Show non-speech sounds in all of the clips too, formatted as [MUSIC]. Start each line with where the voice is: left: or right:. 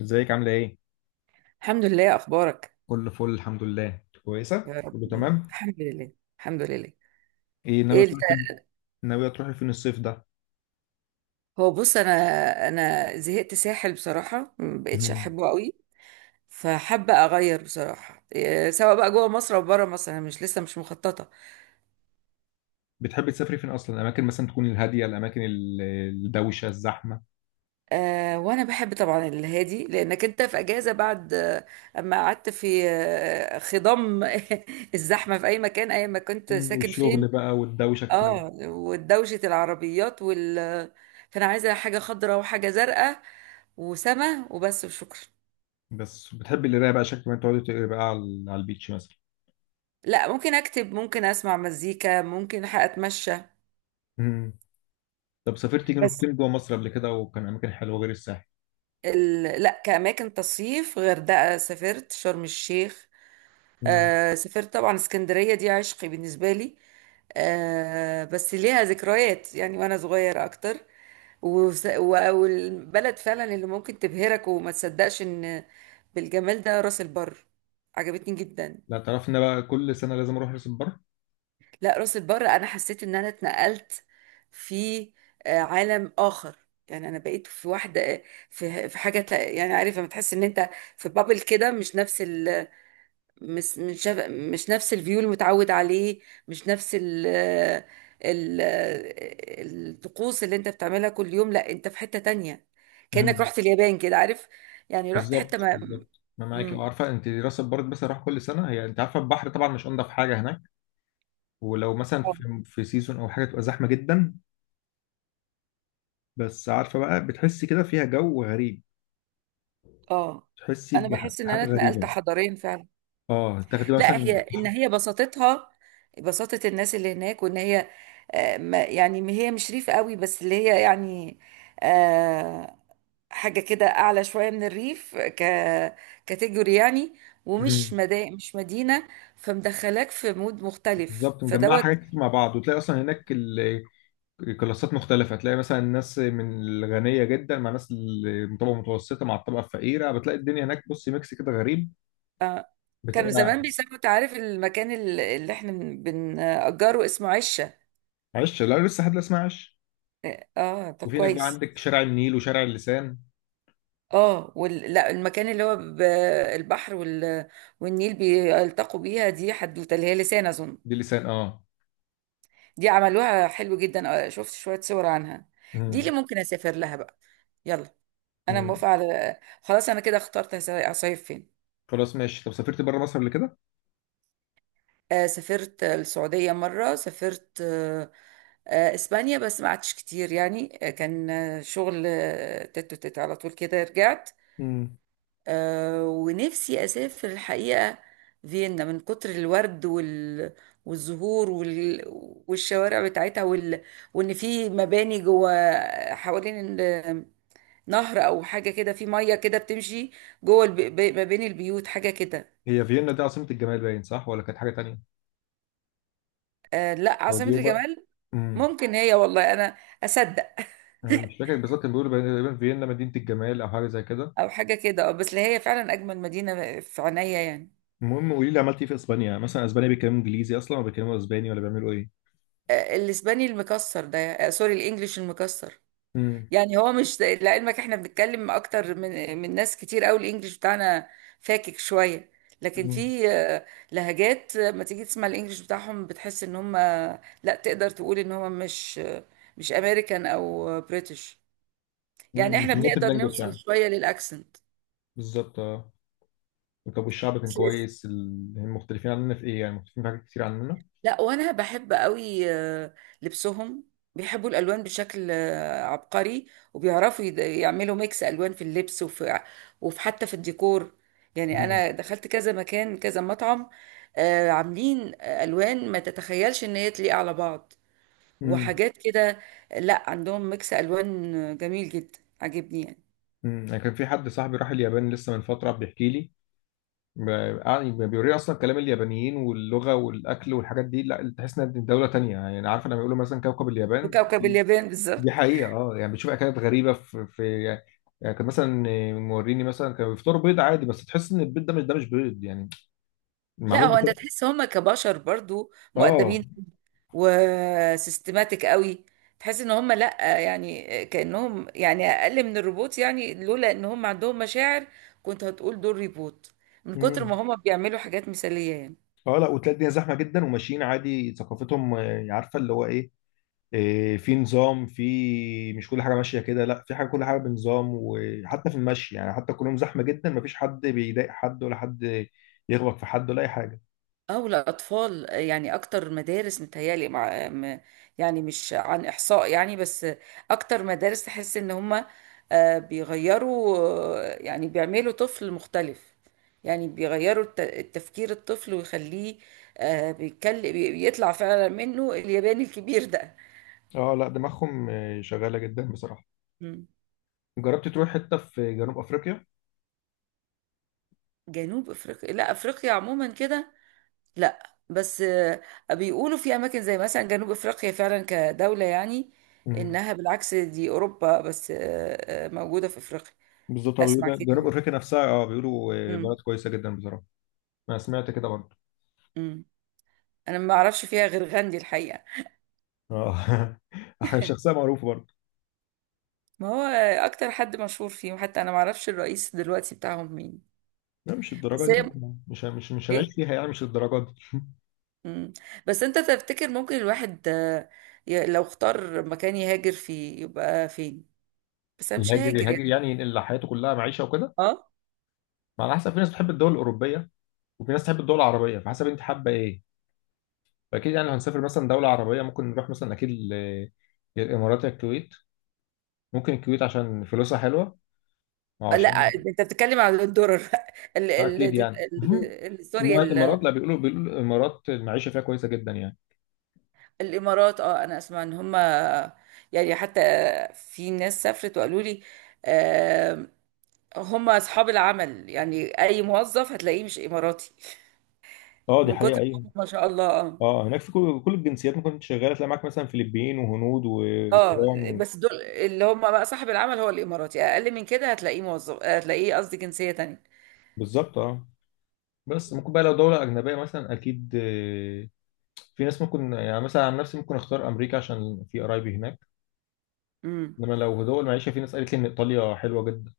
left: ازيك عاملة ايه؟
right: الحمد لله. اخبارك؟
left: كله فل الحمد لله
right: يا
left: كويسة؟
right: رب.
left: كله تمام؟
right: الحمد لله. الحمد لله.
left: ايه ناوية
right: ايه الت-
left: تروحي فين؟ ناوية تروحي فين الصيف ده؟
right: هو بص انا زهقت ساحل بصراحه، ما بقتش
left: مم.
right: احبه قوي. فحابه اغير بصراحه، سواء بقى جوه مصر او بره مصر. انا مش لسه مش مخططه.
left: بتحبي تسافري فين أصلا؟ الأماكن مثلا تكون الهادية، الأماكن الدوشة، الزحمة.
right: أه، وانا بحب طبعا الهادي لانك انت في اجازه بعد، اما قعدت في خضم [LAUGHS] الزحمه في اي مكان، اي ما كنت ساكن فين.
left: والشغل بقى والدوشة كتير.
right: اه، ودوشه العربيات فانا عايزه حاجه خضراء وحاجه زرقاء وسما، وبس وشكرا.
left: بس بتحبي القراية بقى، شكل ما تقعدي تقري بقى على البيتش مثلا.
right: لا، ممكن اكتب، ممكن اسمع مزيكا، ممكن اتمشى.
left: مم. طب سافرتي جنوب
right: بس
left: فين جوه مصر قبل كده، وكان أماكن حلوة غير الساحل؟
right: لا، كأماكن تصيف غردقة، سافرت شرم الشيخ.
left: مم.
right: سافرت طبعا اسكندرية، دي عشقي بالنسبة لي. بس ليها ذكريات يعني، وانا صغيرة اكتر. والبلد فعلا اللي ممكن تبهرك وما تصدقش ان بالجمال ده راس البر. عجبتني جدا.
left: لا تعرفي إن أنا بقى كل سنة لازم أروح راس البر؟
right: لا، راس البر انا حسيت ان انا اتنقلت في عالم اخر. يعني انا بقيت في واحده. يعني عارفه لما تحس ان انت في بابل كده. مش نفس الفيو المتعود عليه. مش نفس ال ال الطقوس اللي انت بتعملها كل يوم. لا، انت في حته تانية كانك
left: مم.
right: رحت اليابان كده، عارف؟ يعني رحت حته
left: بالظبط
right: ما.
left: بالظبط، انا معاك،
right: مم.
left: عارفه انت راس البر بس اروح كل سنه. هي انت عارفه البحر طبعا مش انضف حاجه هناك، ولو مثلا
right: اه.
left: في سيزون او حاجه تبقى زحمه جدا. بس عارفه بقى، بتحسي كده فيها جو غريب،
right: آه.
left: تحسي
right: انا بحس ان انا
left: بحاجه
right: اتنقلت
left: غريبه.
right: حضاريا فعلا.
left: اه تاخدي
right: لا، هي
left: مثلا.
right: ان هي بساطتها، بساطة الناس اللي هناك، وان هي يعني ما هي مش ريف قوي، بس اللي هي يعني آه، حاجة كده اعلى شوية من الريف، كاتيجوري يعني. ومش
left: مم.
right: مش مدينة. فمدخلاك في مود مختلف
left: بالظبط، مجمعه
right: فدوت.
left: حاجات كتير مع بعض، وتلاقي اصلا هناك الكلاسات مختلفه. تلاقي مثلا الناس من الغنيه جدا مع ناس من الطبقه المتوسطه مع الطبقه الفقيره، بتلاقي الدنيا هناك بصي ميكس كده غريب.
right: آه، كانوا
left: بتبقى
right: زمان بيسموا، تعرف المكان اللي احنا بنأجره اسمه عشة.
left: عش. لا لسه حد، لا اسمها عش.
right: اه طب
left: وفي هناك بقى
right: كويس.
left: عندك شارع النيل وشارع اللسان.
right: اه لا، المكان اللي هو البحر والنيل بيلتقوا بيها دي، حدوته اللي هي لسان اظن.
left: دي لسان اه.
right: دي عملوها حلو جدا. شفت شوية صور عنها. دي اللي
left: مم.
right: ممكن اسافر لها بقى. يلا. انا
left: مم.
right: موافقة. على خلاص انا كده اخترت هصيف فين.
left: خلاص ماشي. طب سافرت بره مصر قبل كده؟
right: سافرت السعودية مرة، سافرت اسبانيا. بس ما قعدتش كتير يعني. كان شغل تت وتت على طول كده رجعت.
left: مم.
right: آه، ونفسي أسافر الحقيقة فيينا، من كتر الورد والزهور والشوارع بتاعتها وإن في مباني جوه حوالين نهر أو حاجة كده، في مية كده بتمشي جوه ما بين البيوت حاجة كده.
left: هي فيينا دي عاصمة الجمال باين صح، ولا كانت حاجة تانية؟
right: آه، لا
left: أو
right: عاصمة
left: بيوبا.
right: الجمال.
left: امم
right: ممكن هي، والله أنا أصدق.
left: أنا مش فاكر بالظبط، كان بيقولوا تقريبا فيينا مدينة الجمال أو حاجة زي كده.
right: [LAUGHS] أو حاجة كده. بس اللي هي فعلا أجمل مدينة في عينيا يعني.
left: المهم قولي لي، عملت إيه في إسبانيا؟ مثلا إسبانيا بيتكلموا إنجليزي أصلا، ولا بيتكلموا إسباني، ولا بيعملوا إيه؟
right: آه، الإسباني المكسر ده. سوري الإنجليش المكسر.
left: امم.
right: يعني هو، مش لعلمك، احنا بنتكلم اكتر من ناس كتير قوي، الانجليش بتاعنا فاكك شويه. لكن
left: امم.
right: في لهجات. لما تيجي تسمع الانجليش بتاعهم بتحس ان هم لا، تقدر تقول ان هم مش مش امريكان او بريتش. يعني
left: أمم.
right: احنا
left: مش الناتيف
right: بنقدر
left: لانجوج
right: نوصل
left: يعني.
right: شويه للاكسنت.
left: بالظبط اه. طب والشعب كان كويس؟ هم مختلفين عننا في إيه يعني؟ مختلفين في حاجات كتير عننا؟
right: لا، وانا بحب قوي لبسهم. بيحبوا الالوان بشكل عبقري. وبيعرفوا يعملوا ميكس الوان في اللبس وفي حتى في الديكور. يعني
left: امم.
right: انا دخلت كذا مكان كذا مطعم. عاملين الوان ما تتخيلش ان هي تليق على بعض،
left: أمم.
right: وحاجات كده. لا، عندهم ميكس الوان جميل جدا، عجبني يعني.
left: أنا كان في حد صاحبي راح اليابان لسه من فترة بيحكي لي. ب- يعني بيوريه أصلا كلام اليابانيين واللغة والأكل والحاجات دي، لا تحس إنها دولة تانية. يعني عارف لما بيقولوا مثلا كوكب اليابان
right: وكوكب
left: دي،
right: اليابان بالظبط.
left: دي حقيقة. أه يعني بتشوف أكلات غريبة في يعني. كان مثلا موريني مثلا كانوا بيفطروا بيض عادي، بس تحس إن البيض ده مش بيض يعني،
right: لا،
left: معمول
right: هو انت
left: بتاع.
right: تحس هم كبشر برضو
left: أه.
right: مؤدبين، وسيستماتيك قوي. تحس ان هم، لا يعني، كأنهم يعني اقل من الروبوت يعني. لولا ان هم عندهم مشاعر كنت هتقول دول ريبوت من كتر
left: امم.
right: ما هم بيعملوا حاجات مثالية يعني.
left: أه لا، وتلاقي الدنيا زحمة جدا، وماشيين عادي، ثقافتهم عارفة اللي هو إيه. إيه، في نظام، في مش كل حاجه ماشيه كده، لا في حاجه كل حاجه بنظام، وحتى في المشي، يعني حتى كلهم زحمه جدا، مفيش حد بيضايق حد، ولا حد يغلط في حد ولا اي حاجه.
right: او الاطفال. يعني اكتر مدارس متهيالي مع يعني مش عن احصاء يعني، بس اكتر مدارس تحس ان هم بيغيروا. يعني بيعملوا طفل مختلف. يعني بيغيروا التفكير الطفل ويخليه بيطلع فعلا منه الياباني الكبير ده.
left: اه لا، دماغهم شغاله جدا بصراحه.
right: مم.
left: جربت تروح حته في جنوب افريقيا؟
right: جنوب افريقيا؟ لا، افريقيا عموما كده، لا. بس بيقولوا في اماكن زي مثلا جنوب افريقيا فعلا كدولة، يعني
left: امم.
right: انها بالعكس دي اوروبا بس موجودة في افريقيا.
left: بالظبط
right: اسمع
left: بيقولوا
right: كده
left: جنوب
right: يعني.
left: افريقيا نفسها. اه بيقولوا
right: امم.
left: بلد كويسه جدا بصراحه. انا سمعت كده برضه.
right: امم. انا ما اعرفش فيها غير غاندي الحقيقة.
left: اه [LAUGHS] حاجة شخصيه
right: [LAUGHS]
left: معروفه برضه.
right: ما هو اكتر حد مشهور فيهم، حتى انا ما اعرفش الرئيس دلوقتي بتاعهم مين.
left: لا، مش الدرجه
right: بس
left: دي
right: هي.
left: بقى. مش
right: ايه.
left: هنعيش فيها يعني، مش الدرجه دي.
right: امم. بس انت تفتكر ممكن الواحد لو اختار مكان يهاجر فيه يبقى فين؟ بس انا مش
left: يهاجر
right: هاجر
left: يهاجر
right: يعني.
left: يعني ينقل حياته كلها، معيشه وكده.
right: اه.
left: ما على حسب، في ناس بتحب الدول الاوروبيه، وفي ناس تحب الدول العربيه، فحسب انت حابه ايه. فاكيد يعني لو هنسافر مثلا دوله عربيه ممكن نروح مثلا اكيد يا الامارات يا الكويت. ممكن الكويت عشان فلوسها حلوه، وعشان
right: لا، انت بتتكلم على الدرر. [LAUGHS] ال ال
left: اكيد
right: ال
left: يعني مهم.
right: سوري
left: إنما الامارات، لا بيقولوا الامارات المعيشه فيها كويسه جدا يعني.
right: الامارات. اه، انا اسمع ان هم يعني، حتى في ناس سافرت وقالوا لي هم اصحاب العمل. يعني اي موظف هتلاقيه مش اماراتي،
left: اه دي
right: من
left: حقيقة،
right: كتر ما
left: أيوة.
right: هم ما شاء الله. اه.
left: اه هناك في كل الجنسيات، ممكن كنت شغالة تلاقي معاك مثلا فلبين وهنود
right: اه،
left: وأوكران
right: بس دول اللي هم بقى صاحب العمل هو الاماراتي، اقل من كده هتلاقيه موظف، هتلاقيه قصدي جنسية تانية.
left: بالظبط اه. بس ممكن بقى لو دولة أجنبية مثلا، أكيد في ناس ممكن، يعني مثلا عن نفسي ممكن أختار أمريكا عشان في قرايبي هناك.
right: امم.
left: انما لو دول معيشه، في ناس قالت لي ان ايطاليا حلوه جدا.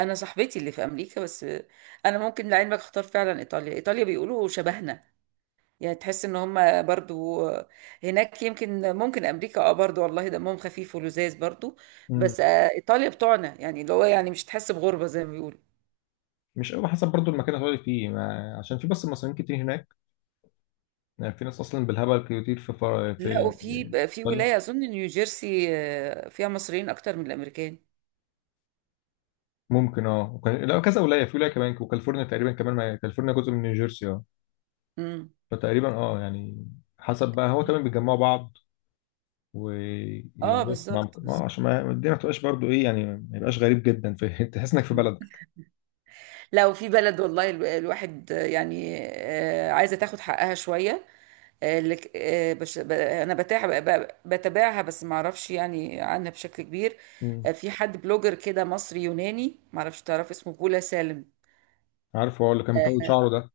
right: انا صاحبتي اللي في امريكا بس. انا ممكن، لعلمك، اختار فعلا ايطاليا. ايطاليا بيقولوا شبهنا، يعني تحس ان هم برضو هناك. يمكن ممكن امريكا، اه برضو، والله دمهم خفيف ولذاذ برضو.
left: امم.
right: بس ايطاليا بتوعنا يعني، اللي هو يعني مش تحس بغربة زي ما بيقولوا.
left: مش قوي، حسب برضو المكان اللي هتقعد فيه ما... عشان في بس مصريين كتير هناك. يعني في ناس اصلا بالهبل كتير في
right: لا، وفي
left: ايطاليا.
right: ولاية اظن نيوجيرسي فيها مصريين اكتر من الامريكان.
left: ممكن اه. لا كذا ولايه، في ولايه كمان، وكاليفورنيا تقريبا كمان ما... كاليفورنيا جزء من نيوجيرسي اه.
right: امم.
left: فتقريبا اه يعني، حسب بقى، هو كمان بيجمعوا بعض
right: اه،
left: ويقعدوا مع.
right: بالظبط
left: اه
right: بالظبط.
left: عشان ما الدنيا ما تبقاش برضو ايه يعني، ما يبقاش غريب جدا في [LAUGHS] تحس انك في
right: مم.
left: بلدك.
right: لا، وفي بلد والله الواحد عايزة تاخد حقها شوية. اللي انا بتاع بتابعها، بس ما اعرفش يعني عنها بشكل كبير.
left: امم.
right: في حد بلوجر كده مصري يوناني، ما اعرفش، تعرف اسمه بولا سالم.
left: عارف، هو اللي كان مطول
right: آه،
left: شعره ده.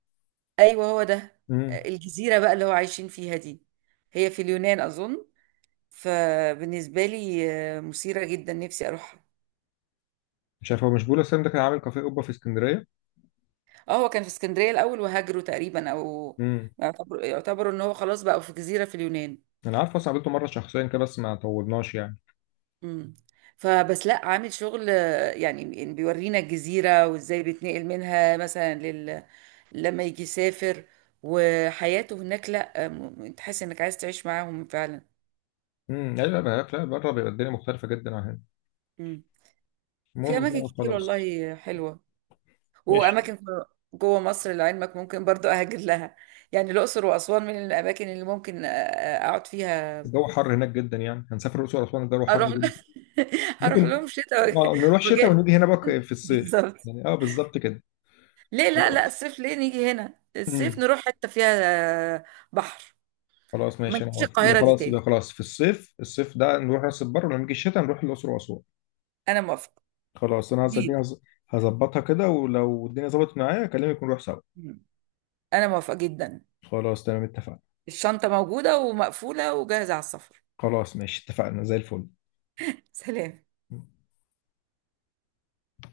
right: ايوه هو ده.
left: امم.
right: الجزيره بقى اللي هو عايشين فيها دي، هي في اليونان اظن. فبالنسبه لي مثيره جدا، نفسي اروحها.
left: مش عارف، هو مش بيقول السنة ده كان عامل كافيه اوبا في اسكندريه؟
right: اه، هو كان في اسكندريه الاول وهاجروا تقريبا. او
left: امم.
right: يعتبروا ان هو خلاص بقى في جزيره في اليونان.
left: انا عارف، بس قابلته مره شخصيا كده بس ما طولناش يعني.
right: مم. فبس لا، عامل شغل. يعني بيورينا الجزيرة وازاي بيتنقل منها مثلا لما يجي يسافر، وحياته هناك. لا تحس انك عايز تعيش معاهم فعلا.
left: امم. لا، لا. لا بره بيبقى الدنيا مختلفه جدا عن هنا.
right: مم. في
left: المهم
right: اماكن
left: بقى
right: كتير
left: خلاص.
right: والله حلوة.
left: ماشي.
right: واماكن جوه مصر لعلمك ممكن برضو اهاجر لها. يعني الاقصر واسوان من الاماكن اللي ممكن اقعد فيها.
left: الجو حر هناك جدا يعني، هنسافر الاقصر واسوان الجو حر
right: اروح
left: جدا.
right: [LAUGHS] اروح
left: ممكن
right: لهم شتاء
left: نروح شتاء
right: وجاء.
left: ونيجي هنا بقى في الصيف
right: بالظبط.
left: يعني، اه بالظبط كده.
right: ليه؟ لا لا،
left: خلاص.
right: الصيف ليه نيجي هنا، الصيف
left: امم.
right: نروح حتة فيها آه، بحر.
left: خلاص
right: ما
left: ماشي انا
right: نجيش
left: موافق، يبقى
right: القاهرة دي
left: خلاص، يبقى
right: تاني.
left: خلاص في الصيف، الصيف ده نروح راس البر، ولما نيجي الشتاء نروح الاقصر واسوان.
right: انا موافقة
left: خلاص، انا
right: دي.
left: هظبطها كده، ولو الدنيا ظبطت معايا اكلمك ونروح سوا.
right: انا موافقة جدا.
left: خلاص تمام اتفقنا.
right: الشنطة موجودة ومقفولة وجاهزة على السفر.
left: خلاص ماشي اتفقنا زي الفل.
right: [LAUGHS] سلام.